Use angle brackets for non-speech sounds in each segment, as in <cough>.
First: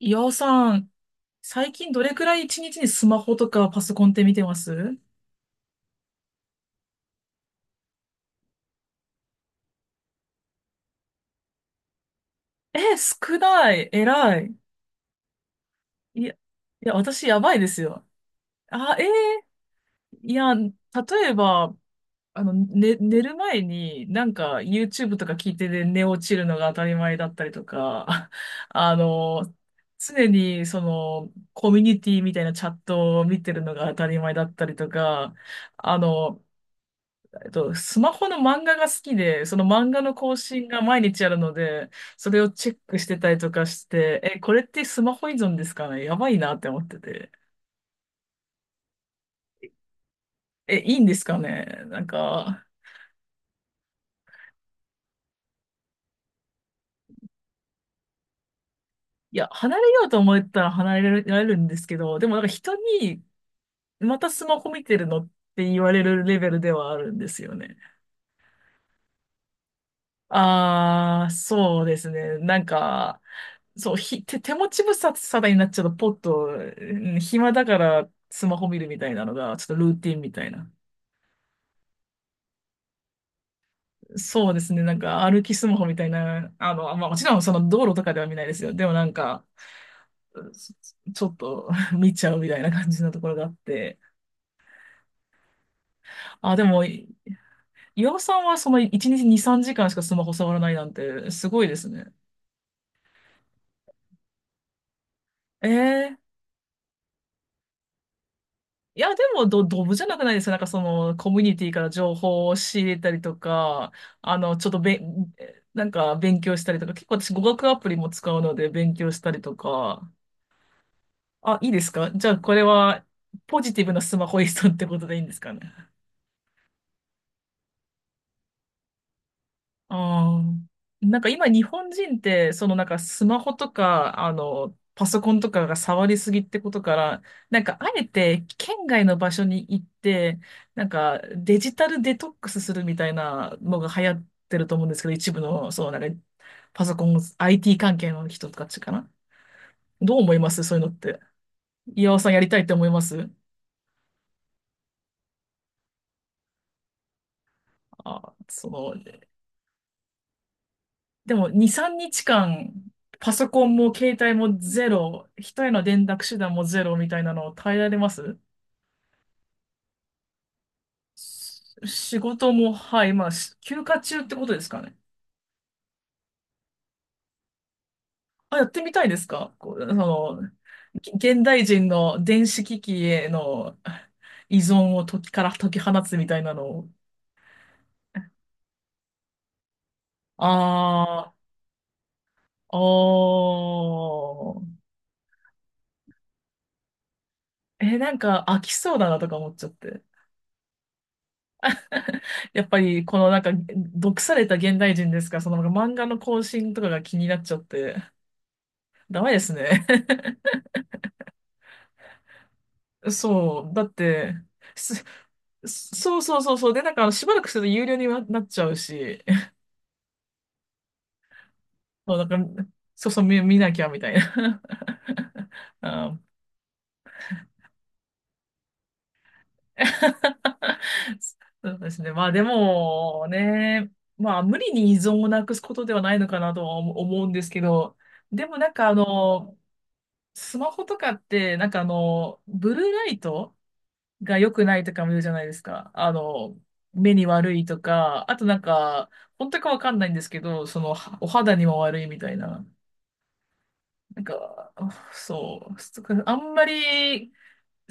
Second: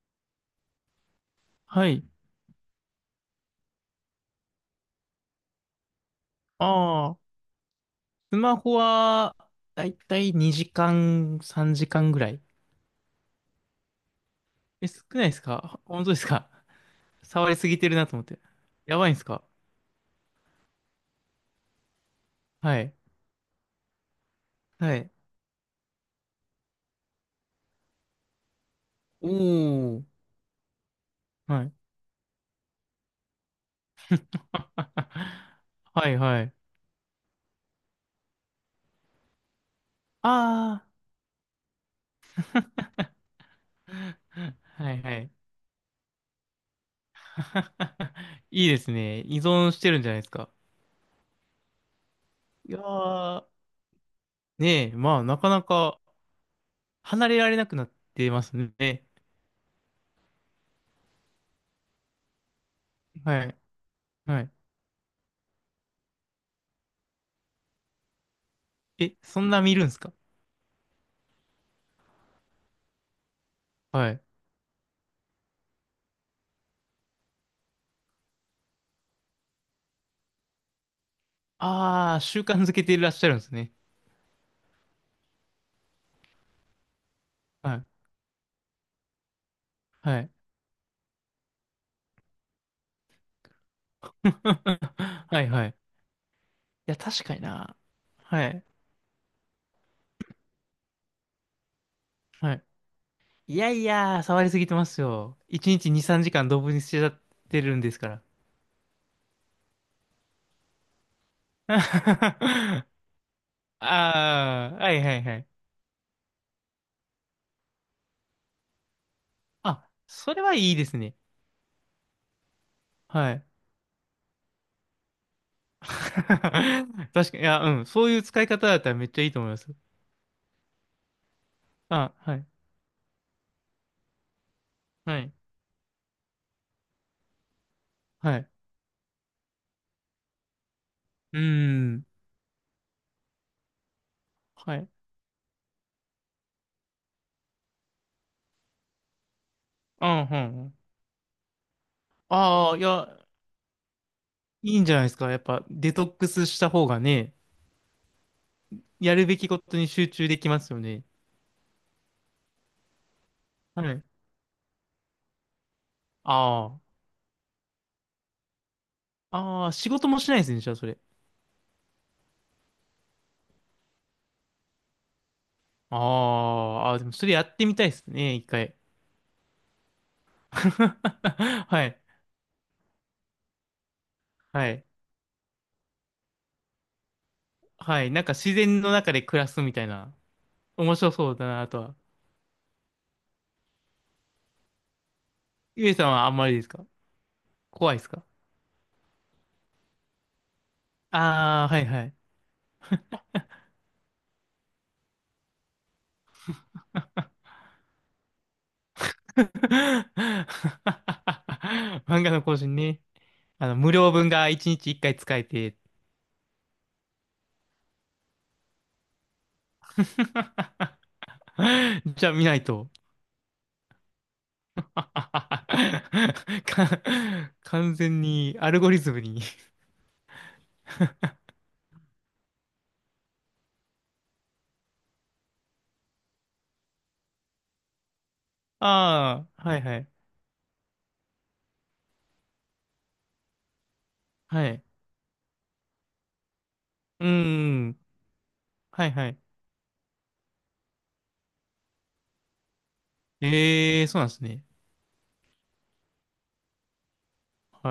岩尾さん、最は近どい。れくらい一日にスマホとかパソコンって見てます？ああ、スマホは、だいたい2時間、3時間ぐらい。え、少ない。偉い。え、少ないですか？本当でいすや、いか？ や、<laughs> 私や触ばりいすでぎすてるよ。なと思って。あ、やばいんですか？いや、例えば、はい。ね、寝る前になんか はい。YouTube とか聞いてで寝落ちるのが当たり前だったりとか、<laughs> あの、おー。常にそのはコい。ミュニティみたいなチャットを見てるのが当たり前だったりと <laughs> か、あはいの、はい。スマホの漫画が好きで、その漫画の更新があ毎日あるので、それをチェックしてたりとかしあ。て、え、これ <laughs> ってはスいはマホい。依存ですかね、やばいなって思ってて。<laughs> いいですね。依存してるんじゃないですか？え、いいんですかね、なんか、いやー、ねえ、まあ、なかなか離れられなくなってますね。いや、離れようと思ったら離れられるんですけど、でもなんか人に、はい。またはスい。マホ見てるのって言われるレベルではあるんですよね。え、そんな見るんですか？あー、そうですね。なんか、そう、はい。<laughs> 手持ち無沙汰になっちゃうと、ポッと、うん、暇だからスマホ見るみたいなのが、ちょっとルーティンみたいな。ああ、習慣づけていらっしゃるんですね。そうですね、なんか歩きスマホみたいな、まあ、もちろんそのは道い。路とかでは見ないですよ。でもなんか、はい。うん、ちょっと <laughs> 見ちゃうみたいな感じのところがあって。<laughs> はいはい。いあ、でも、や、確かにな。岩尾さんははい。その1日2、3時間しかスマホ触らないなんて、すごいですね。はい。いやいや、触りすぎてますよ。え1日2、3ー時間動物にしちゃってるんですから。いや、でも、ドブじゃなくないですか、なんかその、コミュニティから情 <laughs> 報を仕入れたりとか、ちょっああ、とはいはいはい。なんか勉強したりとか、結構私語学アプリも使うので勉強したりとあ、か、それはいいですね。あ、いいですか、じゃあこれは、はい。ポジティブなスマホ依存ってことでいいんですかね。 <laughs> 確かに、いや、うん。そういう使い方だったらめっちゃいいと思います。ああ。なんか今日本あ、人っはい。て、そのなんかスマホとか、パはソコい。ンとかが触りすぎってことから、なんかあえはてい。県外の場所に行って、なんかうーデジタルん。デトックスするみたいなのが流行ってるとは思うんい。ですけど、一部の、そう、なんかパソコン、IT 関係の人たちかな。うん、どううん。思ういます、ん、そういうのって。岩尾さん、やりたいってああ、い思いまや、す？いいんじゃないですか。やっぱデトックスした方がね、あ、その、やるべきことに集中できますよね。でも2、3日間、パソコンはもい。携帯もゼロ、人への連絡手段もあゼロみたいなのを耐えられます？あ。ああ、仕事もしないですね、じゃあそれ。仕事も、はい、まあ、休暇中ってことですかね。ああ、あーでもそれやってみたいですね、一あ、やっ回。てみたいですか、こう、その、現代 <laughs> は人い。の電子機器への依はい。存を時から解き放つみたいなのを。はい。なんか自然の中で暮らすみたいな。面白そあうだな、あとは。あ、おー。ゆえさんはあんまりですか？怖いえ、ですなんか？か飽きそうだなとか思っちゃって。ああー、はいはい。<laughs> やっぱり、このなんか、毒された現代人ですから、その漫画の更新とかが気になっちゃって、ダメです <laughs> ね。漫画の更新ね。<laughs> そう、だっ無料分て、が一日一す回使えて。そうそうそうそう。で、なんか、しばらくすると有料になっちゃうし、<laughs> <laughs> そ <laughs> う、なじゃあ見んなか、いと。そうそう、見なきゃみたいな。<laughs> あはは <laughs> あ、はか、完全にアルゴリズムに。 そうですね。まあ、でもね、まあ、無理に依存をなくすことではないのかなとは思うんですけど、でもなん <laughs> か、ああ、はいはい。スマホとかって、なんかブルーライトが良くはない。いとかも言うじゃないですか。あの、目にう悪いとん。か、あとなんはか、いはい。本当かわかんないんですけど、その、お肌にも悪いみたいな。ええー、そなうんなんですね。か、あそう、そっか、あんまり、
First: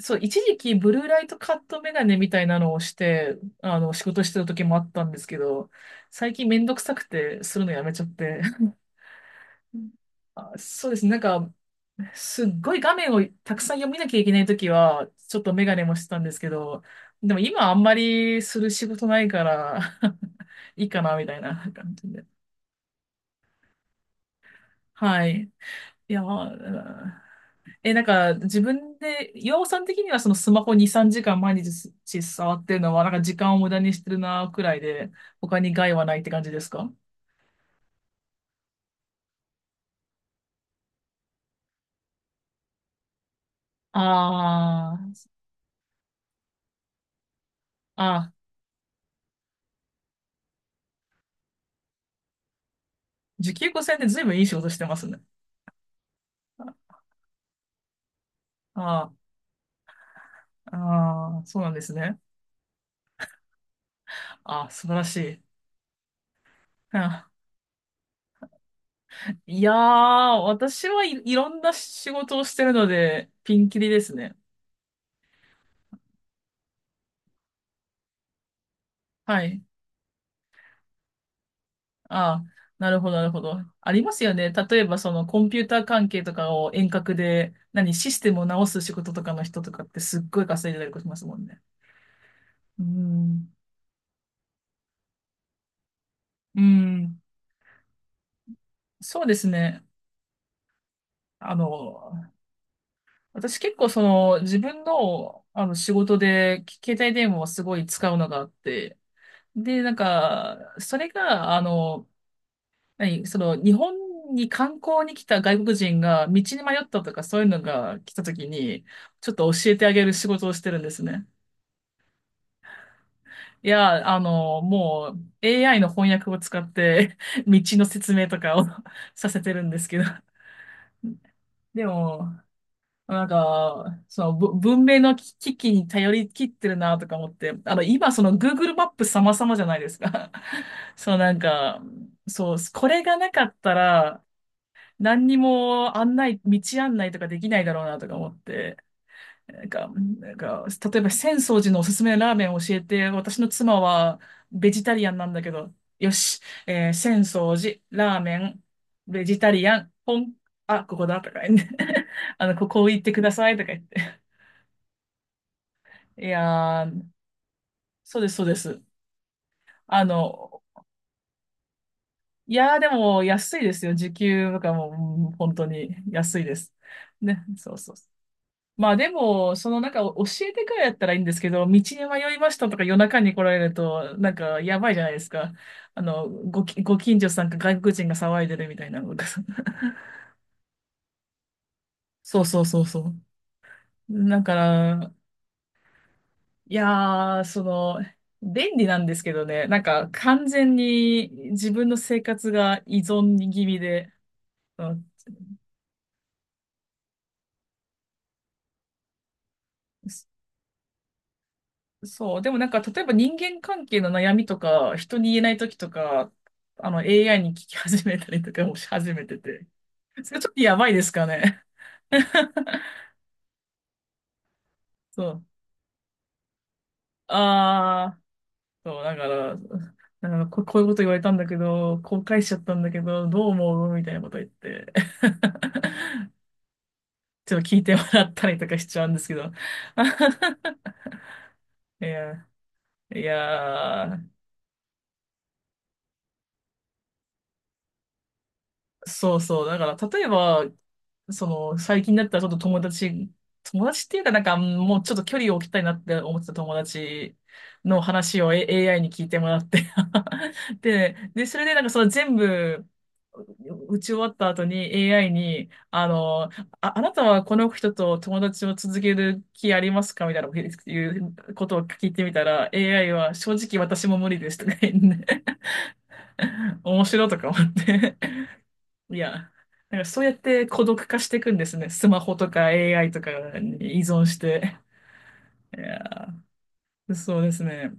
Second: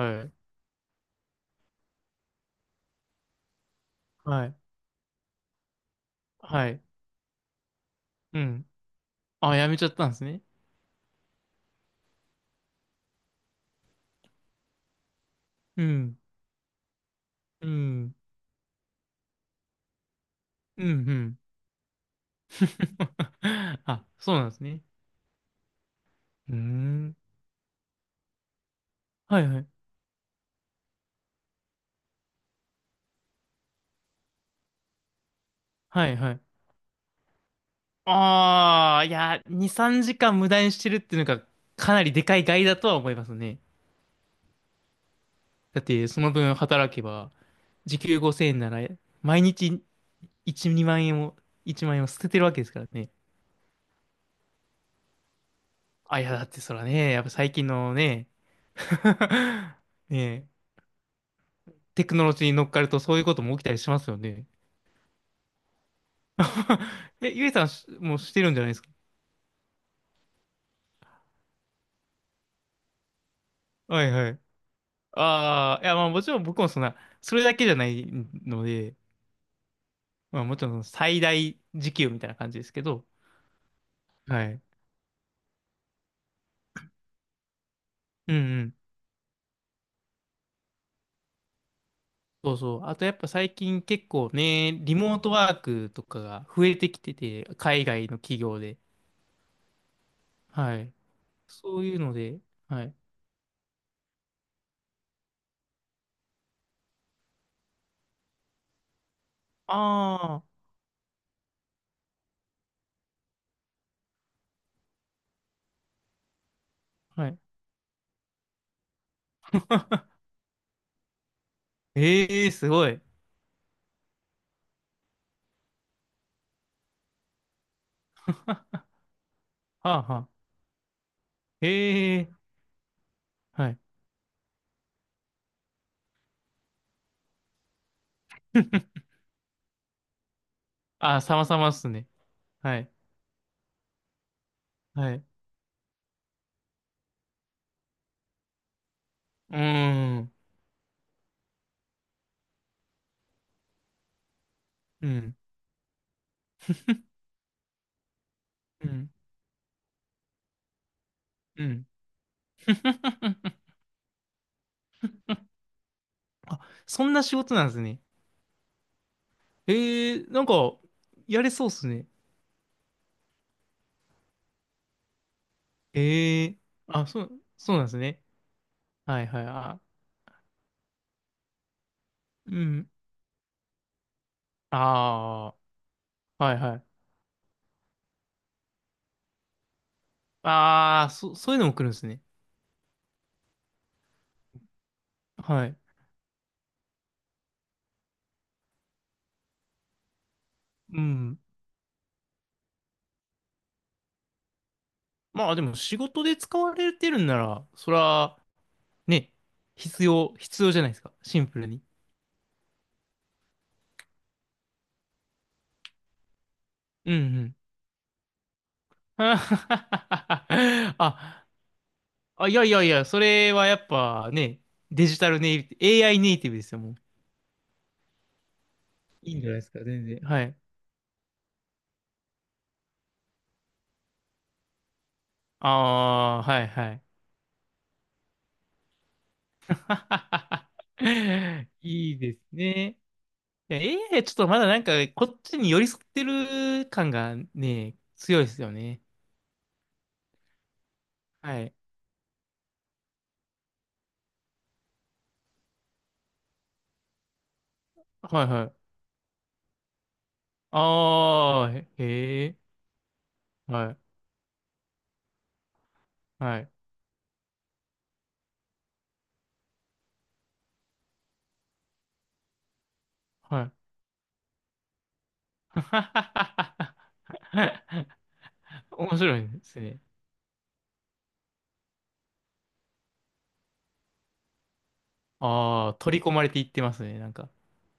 そう、い。一時期ブルーライトカットメガネみたいなのをして、あの、仕事してはたい。時もあったんですけど、最近めんはどくい。さくて、するのやめちゃっうて。ん。<laughs> あ、やめちゃったんですね。あ、そうですね。なんか、すっごい画面をたくさん読みなきゃいけないときは、ちょっとメガうネもしてたん。んですけど、でもう今あんまん。りする仕事ないから <laughs> いういん。うかな、みたん。いな感じで。<laughs> あ、そうなんですね。はい。いや、ううーん、ん。なんか自分で、はい岩は尾い。さん的にはそのスマホ2、3時間毎日触ってるのは、なんか時間を無駄にしてるな、くらいで、他に害ははないいっては感い。じですか？ああ、いや、2、3時間無駄にしてるっていうのがかなりでかい害だとは思いますね。あだってその分働けば、時あ、あ給あ、5000円なら、毎日1、2万円を、1万円を捨ててるわけですからね。時給5 0ん0円で随分いい仕事してますね。あ、いや、だってそらね、やっぱ最近のね、<laughs> あねえ、あ、ああ、そうなんですテクね。ノロジーに乗っかるとそういうことも起きたりしますよね。ああ、素晴らしい。<laughs> え、あ、ゆえさんしもうしてるんじゃないですか？いやー、私はいろんな仕事をしてるので、ピンキリではいすはね。い。ああ、いやまあもちろん僕もそんな、それだけじゃないので、はい。まあもちろん最大時給みたいあなあ、感じですけなるど、ほど、なるほど。ありますよはね。い。例えば、そのコンピューター関係とかを遠隔で、何、システうんムをう直ん。す仕事とかの人とかってすっごい稼いでたりしますもんね。そうそうう。あとやっぱん。最近結構ね、リモートワークとかがう増えてきてん。て、海外の企業で。そうですね。はい。あそういうのの、で、はい。私結構その自分の、あの仕事で携帯電話をすごい使うのがあって、で、なんあか、それが、はい、その、日本に観光に来た外国人が道に迷ったとあ、かはそい。ういうのが来た時に、ちょっと教えてあげる仕事をしてるんですね。ええー、すごい。<laughs> いや、もう AI の翻訳を使って <laughs> 道の説明とかを は <laughs> させてるんですけあ、ど。はあ。<laughs> でえも、えなんー、はい。か、その文明の機器に頼り切ってるなとか思って、今その Google マップ <laughs> 様々じゃないですか。<laughs> そあう、あ、なん様々っか、すね。そう、はこい。れがなかったら、はい。う何にも案内、道案内とかできないだろうなとか思って、ーなん。んか、例えば浅草寺のおすすめのラーメンを教えて、私の妻はベジタリうアンなんん。だけど、よし、浅草寺、ラーメン、うん。ベジタリアン、ポン、あ、ここだとか言うって、ん。<laughs> ここ行ってくださ <laughs> いとか言って。いあ、やー、そんな仕事なんですね。そうです、そうです。あええー、なんの、か、やれそうっすね。いやー、でも安いですよ。時給とかも、うん、本当に安いええです。ー、あ、そう、ね、そそううなんでそう。すね。まあではいはい。も、そのあ、なんか教えてくらいだったらいいんですけど、道に迷いまうしたとかん、夜中に来られると、なんかやばいじゃないですか。ああ、はいはごい。近所さんか外国人が騒いでるみたいなのが。ああ、そういうのも来るんですね。<laughs> そうそうそうそう。だから、はい。いやー、その、便利なんですけどね、なんか完全うにん。自分の生活が依存気味で、うん。まあでも仕事で使われてるんなら、そら、ね、必要じゃないですか。シンプルに。そう。でもなんか、例えば人間関係の悩みとか、人に言えない時とか、うんう AI に聞ん。き始めたりとかもし始 <laughs> めてて。それちょっとやばいですかあ、ね。<laughs> あ、いやいやいや、それはやっぱね、デジそタルう。ネイティブ、AI ネイティブですよ、もう。ああ、そう、だかいいんじゃなら、いですか、全然。はなんかい。こういうこと言われたんだけど、後悔しちゃったんだけど、どう思うみたいなこと言って。<laughs> ああ、はいはい。ちょっと聞いてもらったりとかしちゃうんですけど。<laughs> <laughs> いいいですや、ね。いいや、エやーアイー、ちょっとまだなんか、こっちに寄り添ってる感がね、強いですよね。そうそう。だから、例えば、そはい。の、最近だったらちょっと友達っていうかなんか、もうちょっと距離を置きたいなって思ってた友達の話はいを、はい。AI に聞いてもらって <laughs> で、それあであ、なんかその全へえ。部、は打い。ち終わった後に AI に、はい。あなたはこの人と友達を続ける気ありますかみたいないうことを聞いてみたら、AI は正はい。直私も無理ですとか言って <laughs>、面白いとか思っ <laughs> て。い面白いや、ですなね。んかそうやって孤独化していくんですね。スマホとか AI とかに依存して。いああ、取や、り込まれていってますね、なんそうか。ですね。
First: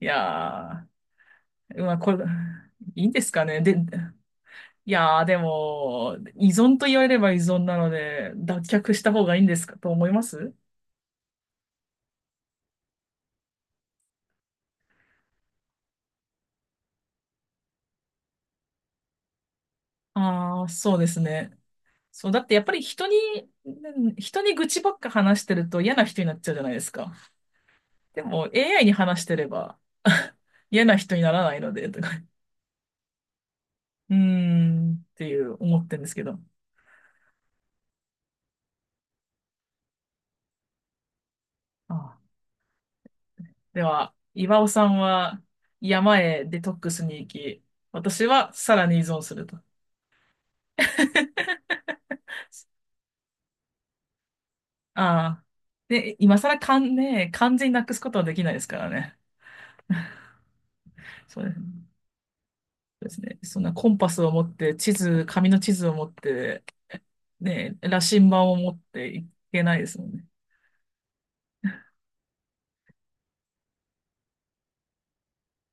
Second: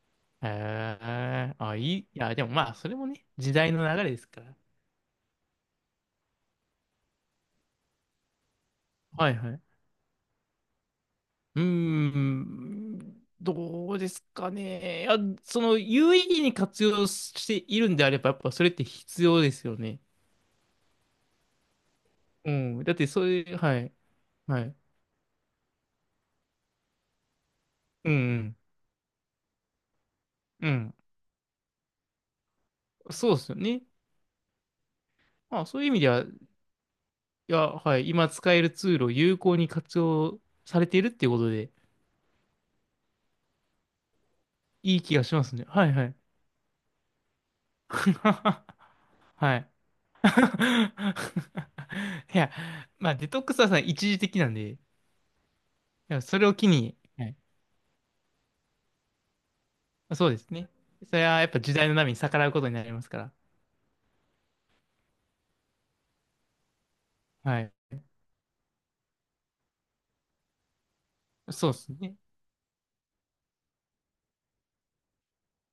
いへやえ。あ、いー、まあい。いこれ、や、でもまあ、それいいもんでね、すか時ね。代で、の流れですから。いやー、でも、依存と言われれば依存なので、脱却した方はがいいいんはでい。すかと思います。うーん、どうですかね。いや、その有意義に活用しているんであれば、やっぱそれって必要ですよね。ああー、そうですね。そう、だっうてやっぱりん。だってそういう、うはい、人には愚い。痴ばっか話してると嫌な人になっちゃうじゃないですか。うでも ん、う AI に話してれば ん。う <laughs> 嫌ん、な人にならないので、そうですよね。うーん、っていうまあそ思ういっう意て味るんでですは、けいど。や、はい、今使えるツールを有効に活用されているっていうことで、あ、では、岩尾さんいい気がしはますね。はい、はい。山へデトックスに行き、私はさ <laughs> らに依存するはと。い。<laughs> <laughs> いや、まあデトックスはさ、一時的なんで、いああ。で、や今それを更機かんに、はね、い完全になくすことはできないですからね。そうですね。それはやっぱ時そ代の波に逆らうことになりまうですかすら。ね。そんなコンパスを持って、紙の地図を持って、はい。ね、羅針盤を持っていけないですもんね。そうですね。